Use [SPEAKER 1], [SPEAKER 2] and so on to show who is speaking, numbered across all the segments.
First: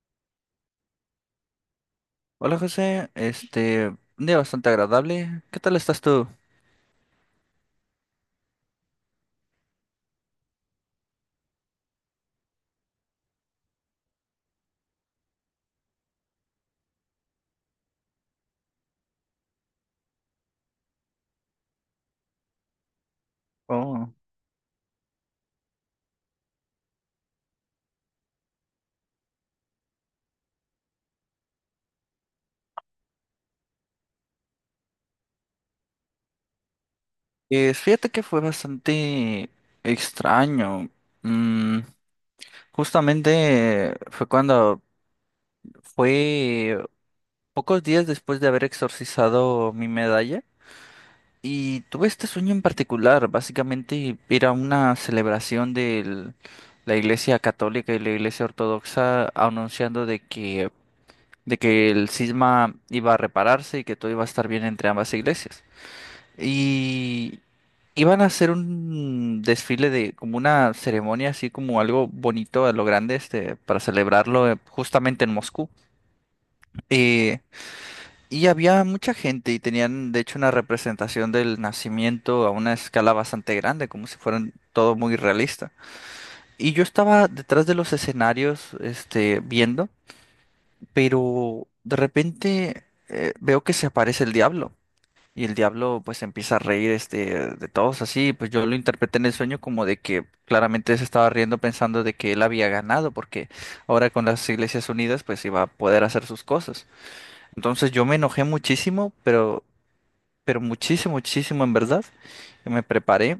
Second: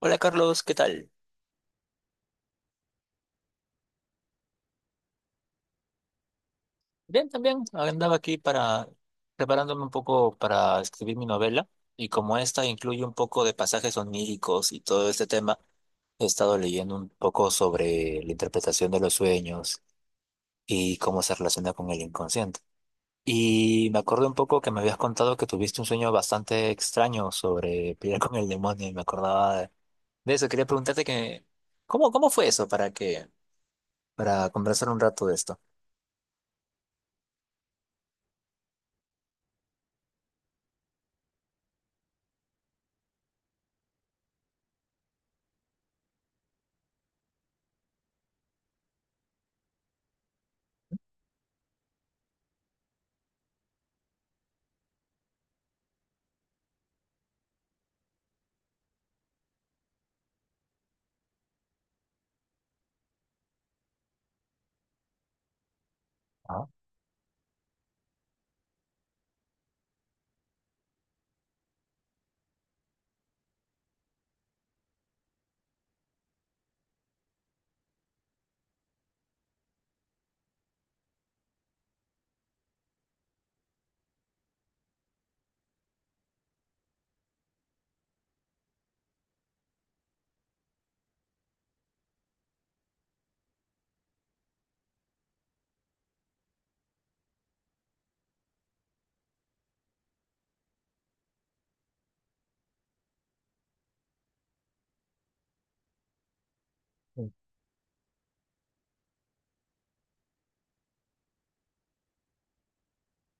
[SPEAKER 1] Hola Carlos, ¿qué tal?
[SPEAKER 2] Hola José, un día bastante agradable. ¿Qué tal estás tú?
[SPEAKER 1] Bien, también andaba aquí para preparándome un poco para escribir mi novela y como esta incluye un poco de pasajes oníricos y todo este tema, he estado leyendo un poco sobre la interpretación de los sueños y cómo se relaciona con el inconsciente. Y me acuerdo un poco que me habías contado que tuviste un sueño bastante extraño sobre pelear con el demonio y me acordaba de eso. Quería preguntarte que, ¿cómo fue eso para para conversar un rato de esto?
[SPEAKER 2] Fíjate que fue bastante extraño. Mm, Justamente fue cuando fue pocos días después de haber exorcizado mi medalla y tuve este sueño en particular. Básicamente era una celebración de la Iglesia Católica y la Iglesia Ortodoxa anunciando de que el cisma iba a repararse y que todo iba a estar bien entre ambas iglesias.
[SPEAKER 1] Ah,
[SPEAKER 2] Y iban a hacer un desfile de como una ceremonia, así como algo bonito a lo grande, para celebrarlo justamente en Moscú. Eh, y había mucha gente y tenían, de hecho, una representación del nacimiento a una escala bastante grande, como si fueran todo muy realista. Y yo estaba detrás de los escenarios, viendo, pero de repente veo que se aparece el diablo. Y el diablo pues empieza a reír de todos así, pues yo lo interpreté en el sueño como de que claramente se estaba riendo pensando de que él había ganado porque ahora con las Iglesias Unidas pues iba a poder hacer sus cosas.
[SPEAKER 1] sí.
[SPEAKER 2] Entonces yo me enojé muchísimo, pero muchísimo, muchísimo en verdad. Y me preparé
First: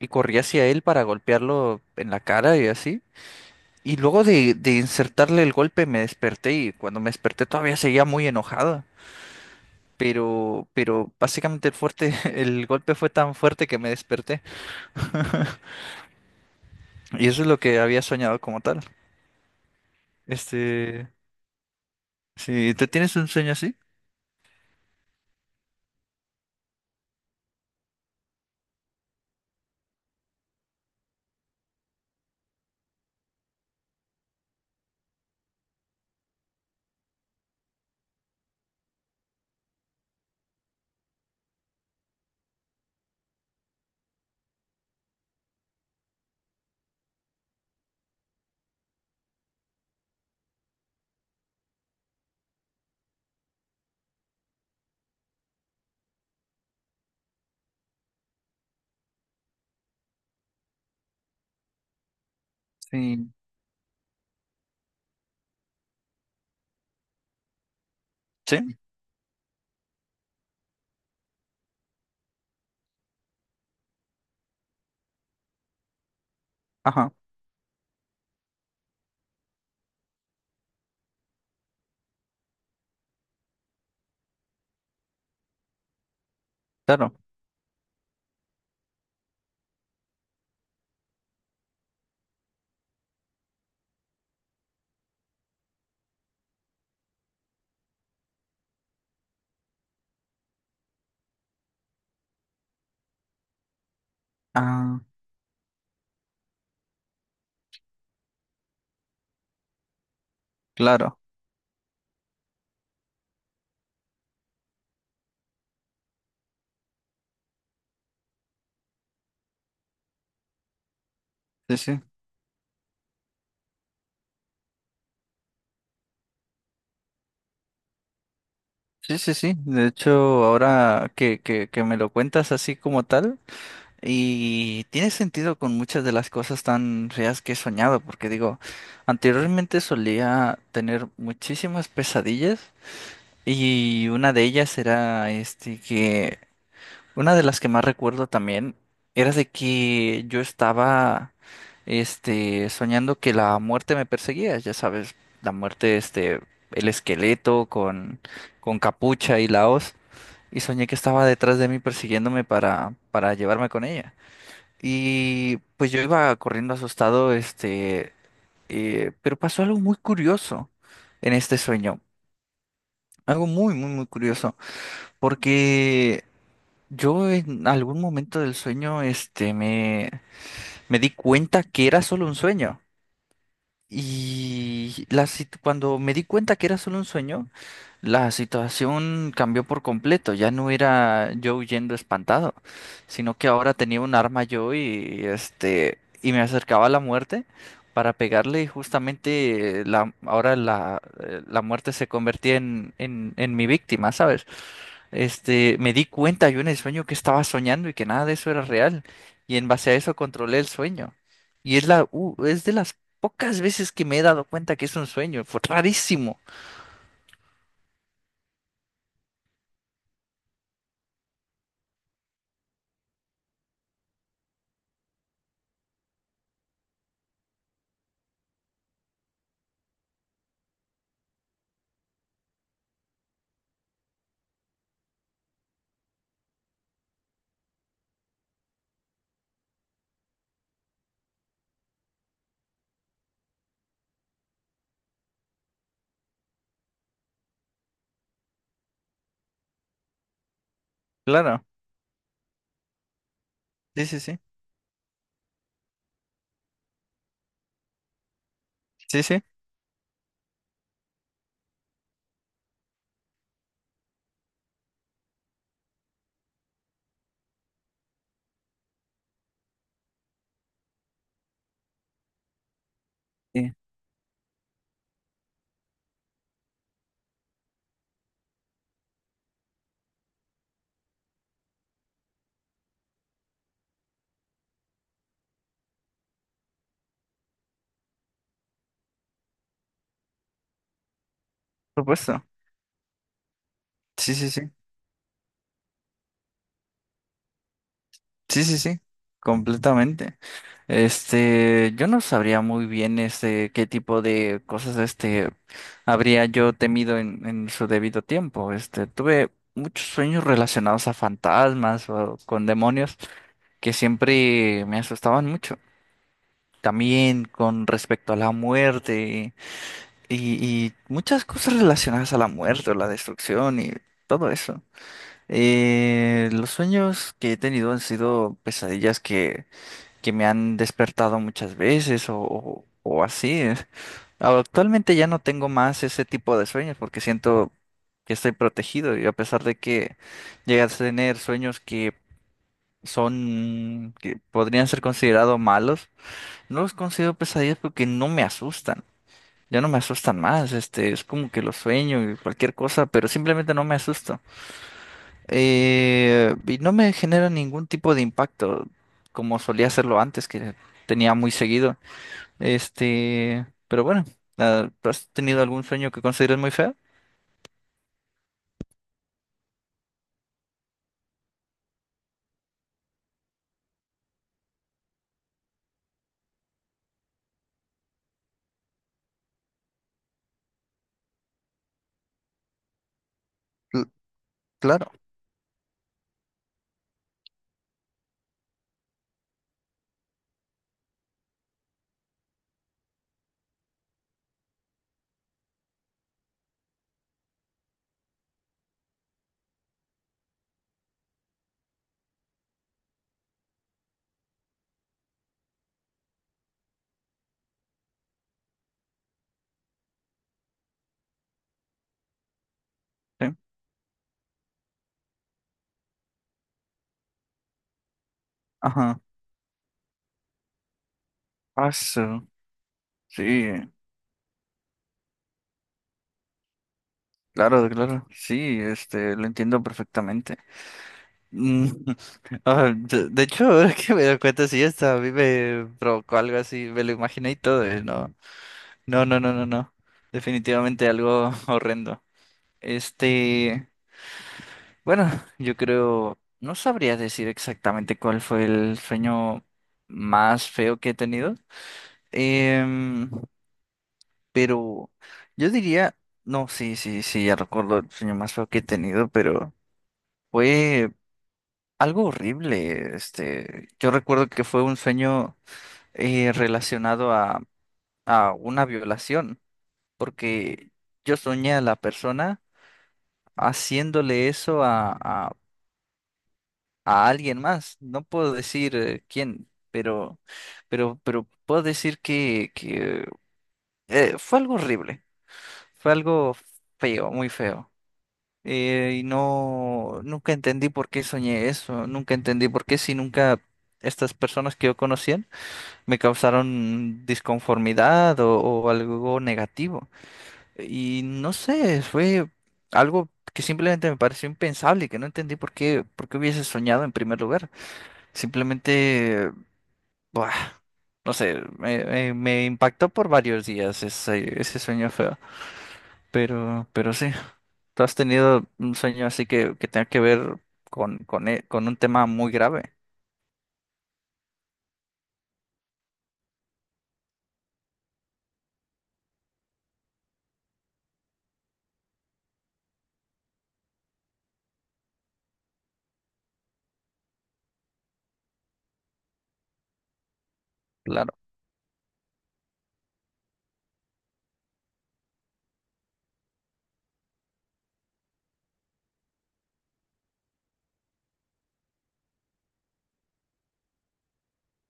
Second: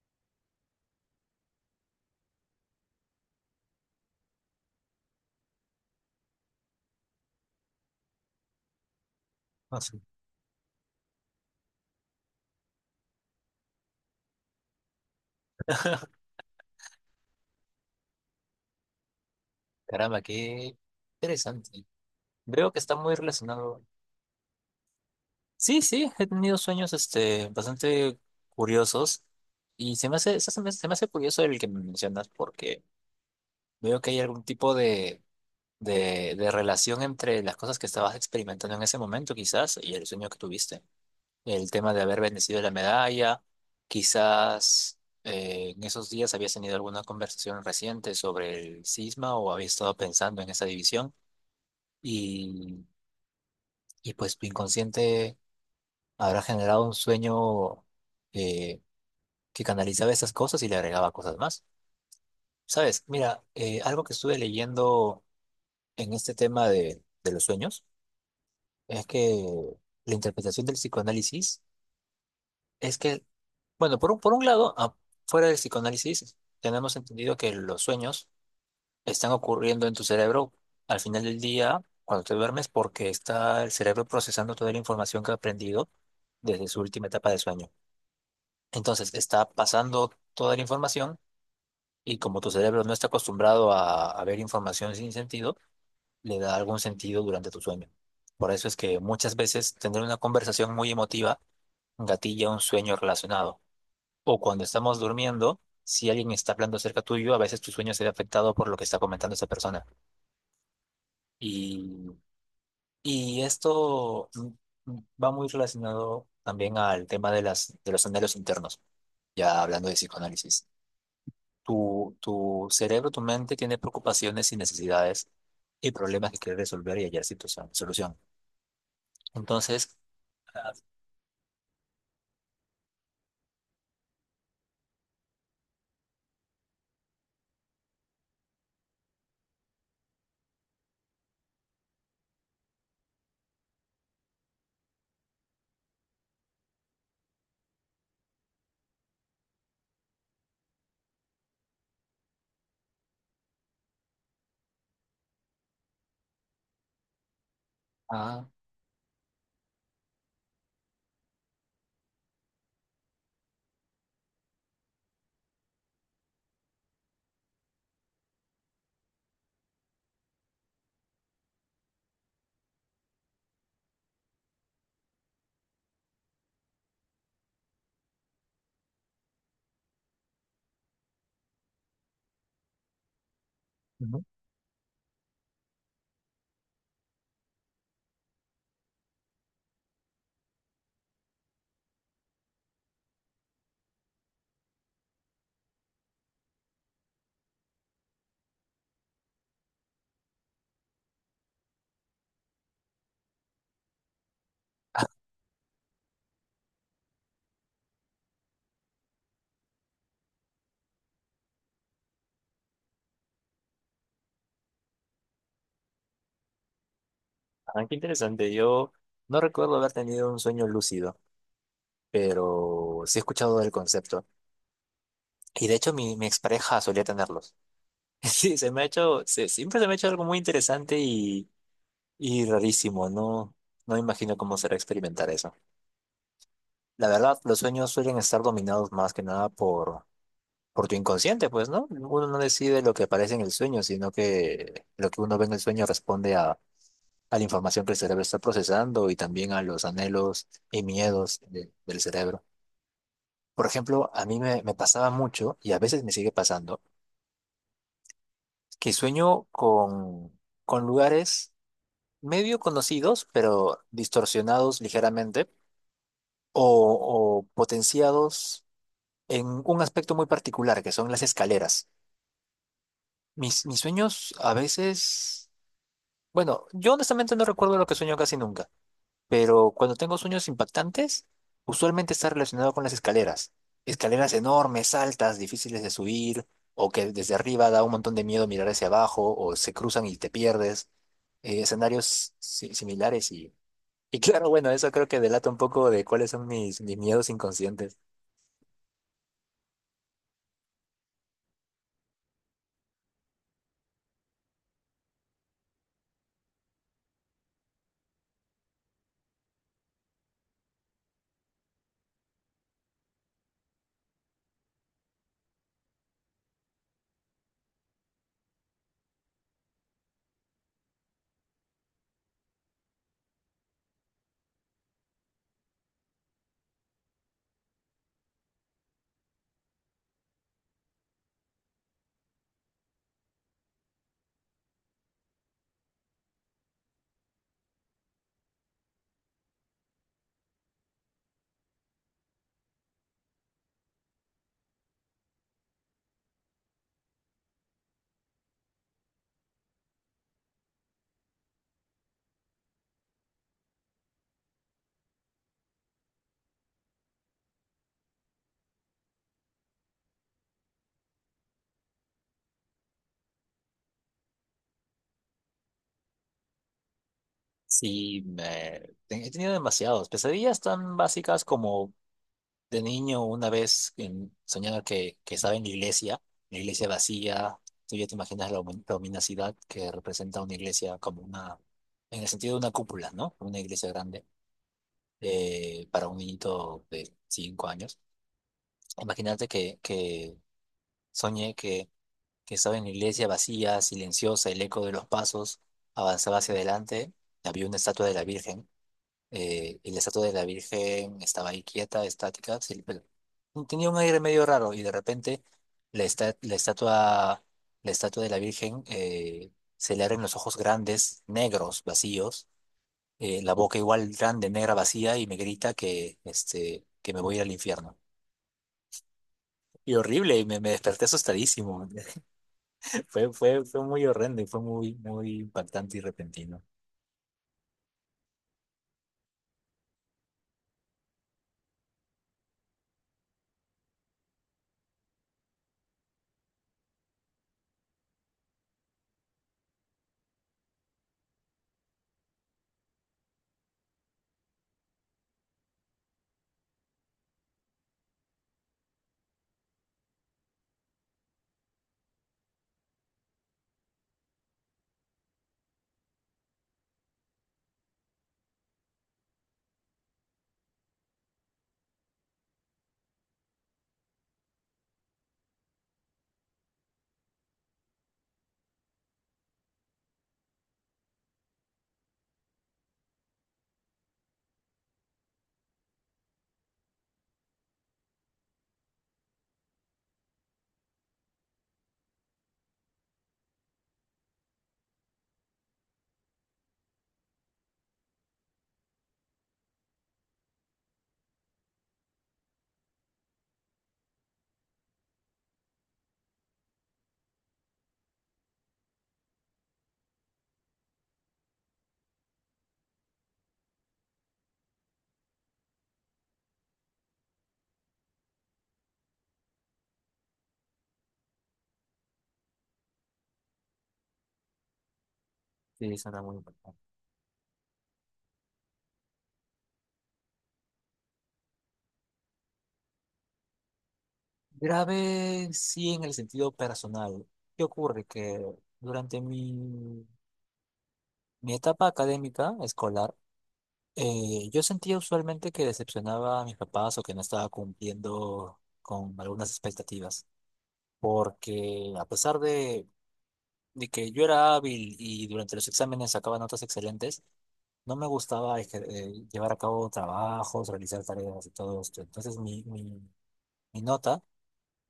[SPEAKER 2] y corrí hacia él para golpearlo en la cara y así. Y luego de insertarle el golpe me desperté y cuando me desperté todavía seguía muy enojado,
[SPEAKER 1] Ah, sí.
[SPEAKER 2] pero básicamente el fuerte, el golpe fue tan fuerte que me desperté. Y eso es lo que había soñado como tal.
[SPEAKER 1] Caramba, qué
[SPEAKER 2] Este,
[SPEAKER 1] interesante. Veo
[SPEAKER 2] sí,
[SPEAKER 1] que
[SPEAKER 2] ¿te
[SPEAKER 1] está muy
[SPEAKER 2] tienes un sueño así?
[SPEAKER 1] relacionado. Sí, sí, he tenido sueños este, bastante curiosos y se me hace, se me hace curioso el que me mencionas porque veo que hay algún tipo de relación entre las cosas que estabas experimentando en ese momento quizás y el sueño que tuviste. El tema de haber bendecido la medalla, quizás en esos días habías tenido alguna conversación reciente sobre el cisma o habías estado pensando en esa división. Y y pues tu inconsciente habrá generado un sueño eh, que canalizaba esas cosas y le agregaba cosas más. Sabes,
[SPEAKER 2] Sí.
[SPEAKER 1] mira, algo que estuve leyendo en este tema de los sueños
[SPEAKER 2] Sí,
[SPEAKER 1] es que la interpretación del psicoanálisis es que, bueno, por un lado, fuera del psicoanálisis, tenemos
[SPEAKER 2] ajá,
[SPEAKER 1] entendido que los sueños están ocurriendo en tu cerebro al final del día, cuando te duermes, porque está el cerebro procesando toda la información que ha aprendido desde su última
[SPEAKER 2] claro.
[SPEAKER 1] etapa de sueño. Entonces está pasando toda la información y como tu cerebro no está acostumbrado a ver información sin sentido, le da algún sentido durante tu sueño. Por eso es que muchas veces tener una conversación muy emotiva gatilla un sueño relacionado. O cuando estamos
[SPEAKER 2] Ah,
[SPEAKER 1] durmiendo, si alguien está hablando cerca tuyo, a veces tu sueño se ve afectado por lo que está comentando esa persona.
[SPEAKER 2] claro.
[SPEAKER 1] Y, y esto va muy relacionado también al tema de de los anhelos internos, ya hablando de psicoanálisis.
[SPEAKER 2] Sí, sí.
[SPEAKER 1] Tu cerebro, tu mente tiene preocupaciones y necesidades y problemas que quiere resolver y hallar situación, solución.
[SPEAKER 2] Sí, sí, sí. De
[SPEAKER 1] Entonces,
[SPEAKER 2] hecho,
[SPEAKER 1] ah,
[SPEAKER 2] ahora que me lo cuentas así como tal, y tiene sentido con muchas de las cosas tan feas que he soñado, porque digo, anteriormente solía tener muchísimas pesadillas. Y una de ellas era este que una de las que más recuerdo también era de que yo estaba soñando que la muerte me perseguía, ya sabes, la muerte el esqueleto con
[SPEAKER 1] ah,
[SPEAKER 2] capucha y la hoz, y soñé que estaba detrás de mí persiguiéndome para llevarme con ella. Y pues yo iba corriendo asustado pero pasó algo muy curioso en este sueño, algo muy muy muy curioso. Porque yo en algún momento del sueño, me di cuenta que era solo un sueño.
[SPEAKER 1] ujú.
[SPEAKER 2] Y cuando me di cuenta que era solo un sueño, la situación cambió por completo. Ya no era yo huyendo espantado, sino que ahora tenía un arma yo y y me acercaba a la muerte para pegarle y justamente la muerte se convertía en mi víctima, ¿sabes? Me di cuenta yo en el sueño que estaba soñando y que nada de eso era real. Y en base a eso controlé el sueño. Y es es de las pocas veces que me he dado cuenta que es un sueño. Fue rarísimo.
[SPEAKER 1] Ah, qué interesante. Yo no recuerdo haber tenido un sueño lúcido, pero sí he escuchado del concepto. Y de hecho, mi expareja solía tenerlos. Sí, se me ha hecho, se- siempre se me ha hecho algo muy interesante y rarísimo. No, no me imagino cómo será experimentar eso. La verdad, los sueños suelen estar dominados más que nada por tu inconsciente, pues, ¿no? Uno no decide lo que aparece en el sueño, sino que lo que uno ve en el sueño responde a la información que el cerebro está procesando y también a los anhelos y miedos
[SPEAKER 2] Claro.
[SPEAKER 1] de- del cerebro. Por
[SPEAKER 2] Sí,
[SPEAKER 1] ejemplo,
[SPEAKER 2] sí,
[SPEAKER 1] a mí
[SPEAKER 2] sí.
[SPEAKER 1] me pasaba mucho, y a veces me sigue pasando, que
[SPEAKER 2] Sí, sí.
[SPEAKER 1] sueño con lugares medio conocidos, pero distorsionados ligeramente, o, o potenciados en un aspecto muy particular, que son las escaleras.
[SPEAKER 2] Sí,
[SPEAKER 1] Mis sueños a veces Bueno, yo honestamente no recuerdo lo que sueño casi nunca, pero cuando tengo sueños impactantes, usualmente está relacionado con las escaleras. Escaleras enormes, altas, difíciles de subir, o que desde arriba da un montón de miedo mirar hacia abajo, o se cruzan y te pierdes.
[SPEAKER 2] por
[SPEAKER 1] Escenarios
[SPEAKER 2] supuesto.
[SPEAKER 1] si- similares y
[SPEAKER 2] Sí,
[SPEAKER 1] claro,
[SPEAKER 2] sí, sí.
[SPEAKER 1] bueno, eso creo que delata un poco de cuáles son mis miedos inconscientes.
[SPEAKER 2] Sí, sí, sí, completamente. Yo no sabría muy bien qué tipo de cosas habría yo temido en su debido tiempo. Tuve muchos sueños relacionados a fantasmas o con demonios que siempre me asustaban mucho. También con respecto a la muerte y muchas cosas relacionadas a la muerte o la destrucción y todo eso. Los sueños que he tenido han sido pesadillas que me han despertado muchas veces o así. Actualmente ya no tengo más ese tipo de sueños porque siento que estoy protegido y a pesar de que llegas a tener sueños que son, que podrían ser considerados malos, no los considero pesadillas porque no me asustan. Ya no me asustan más, es como que los sueño y cualquier cosa, pero simplemente no me asusto. Y no me genera ningún tipo de impacto como solía hacerlo antes, que tenía muy seguido. Pero bueno, ¿has tenido algún sueño que consideres muy feo?
[SPEAKER 1] Sí, he tenido demasiados. Pesadillas tan básicas como de niño, una vez soñaba que estaba en la iglesia vacía. Tú ya te imaginas la la luminosidad que representa una iglesia como una, en el sentido de una cúpula, ¿no? Una iglesia
[SPEAKER 2] Cl-
[SPEAKER 1] grande
[SPEAKER 2] claro,
[SPEAKER 1] para un niñito de 5 años. Imagínate que soñé que estaba en la iglesia vacía, silenciosa, el eco de los pasos avanzaba hacia adelante. Había una estatua de la Virgen y la estatua de la Virgen estaba ahí quieta, estática, sí, pero tenía un aire medio raro y de repente la, esta- la estatua, la estatua de la Virgen se le abren los ojos grandes, negros, vacíos, la
[SPEAKER 2] sí.
[SPEAKER 1] boca igual grande, negra, vacía y me grita que, este, que me voy a ir al infierno.
[SPEAKER 2] Ajá.
[SPEAKER 1] Y horrible, me desperté asustadísimo.
[SPEAKER 2] Paso. Sí,
[SPEAKER 1] Fue muy horrendo y fue muy, muy impactante y repentino.
[SPEAKER 2] claro, claro. Sí, lo entiendo perfectamente. Mm, de hecho, ahora que me doy cuenta, sí, esta a mí me provocó algo así, me lo imaginé y todo. No, no, no, no, no, no. Definitivamente algo horrendo. Este. Bueno, yo creo, no sabría decir exactamente cuál fue el sueño más feo que he tenido. Em, pero yo diría, no, sí, sí, sí, ya recuerdo el sueño más feo que he tenido, pero fue algo horrible. Yo recuerdo que fue un sueño relacionado a una violación, porque yo soñé a la persona haciéndole eso a alguien más. No puedo decir quién, pero puedo decir que fue algo horrible, fue algo feo, muy feo. Y no, nunca entendí por qué soñé eso, nunca entendí por qué si nunca estas personas que yo conocían me causaron disconformidad o algo negativo. Y no sé, fue algo que simplemente me pareció impensable y que no entendí por qué hubiese soñado en primer lugar. Simplemente, buah, no sé, me impactó por varios días ese sueño feo.
[SPEAKER 1] Sí, eso era muy impactante.
[SPEAKER 2] Pero sí, ¿tú has tenido un sueño así que tenga que ver con un tema muy grave?
[SPEAKER 1] Grave sí en el sentido personal. ¿Qué ocurre? Que durante mi etapa académica escolar, yo sentía usualmente que decepcionaba a mis papás o que no estaba cumpliendo con algunas expectativas,
[SPEAKER 2] Claro,
[SPEAKER 1] porque a pesar de que yo era hábil y durante los exámenes sacaba notas excelentes, no me gustaba llevar a cabo trabajos, realizar tareas y todo esto. Entonces mi nota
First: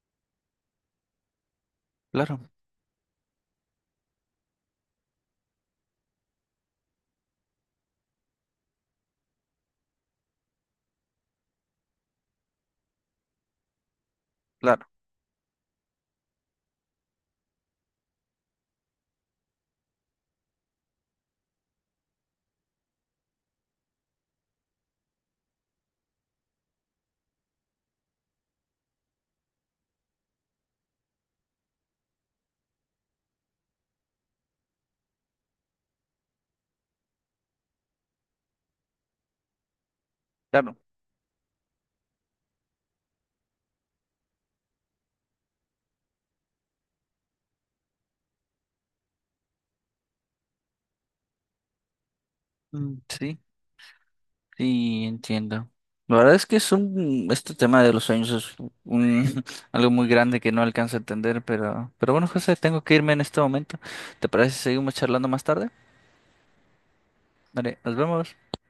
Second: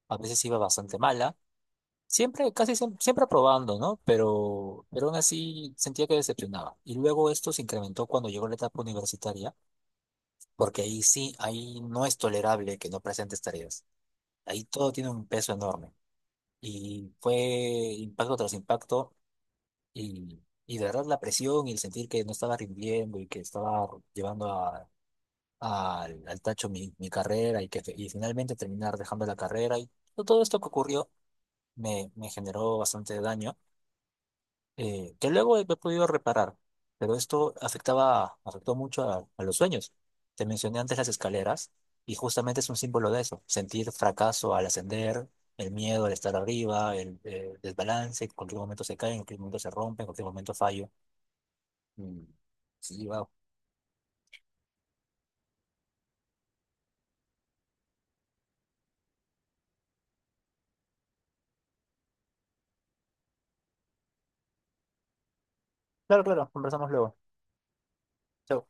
[SPEAKER 1] a veces iba bastante mala.
[SPEAKER 2] claro,
[SPEAKER 1] Siempre, casi siempre, probando, ¿no? Pero aún así sentía que decepcionaba. Y luego esto se incrementó cuando llegó la etapa universitaria, porque ahí sí, ahí no es tolerable que no presentes tareas. Ahí
[SPEAKER 2] claro,
[SPEAKER 1] todo tiene un peso enorme. Y fue impacto tras impacto y, y de verdad la presión y el sentir que no estaba rindiendo y que estaba llevando a- al, al tacho mi carrera y que y finalmente terminar dejando la carrera y todo esto que ocurrió me generó bastante daño. Que luego he podido reparar, pero esto afectó mucho a los sueños. Te mencioné
[SPEAKER 2] claro.
[SPEAKER 1] antes las escaleras y justamente es un símbolo de eso, sentir fracaso al ascender, el miedo al estar arriba, el desbalance, en cualquier momento se cae, en cualquier momento se rompe, en cualquier momento fallo. Mm, Sí, wow.
[SPEAKER 2] Sí, sí, entiendo. La verdad es que es este tema de los sueños es un, algo muy grande que no alcanzo a entender, pero bueno, José, tengo que irme en este momento. ¿Te parece si seguimos charlando más tarde?
[SPEAKER 1] Claro, claro, conversamos luego.
[SPEAKER 2] Vale, nos vemos.
[SPEAKER 1] Chao.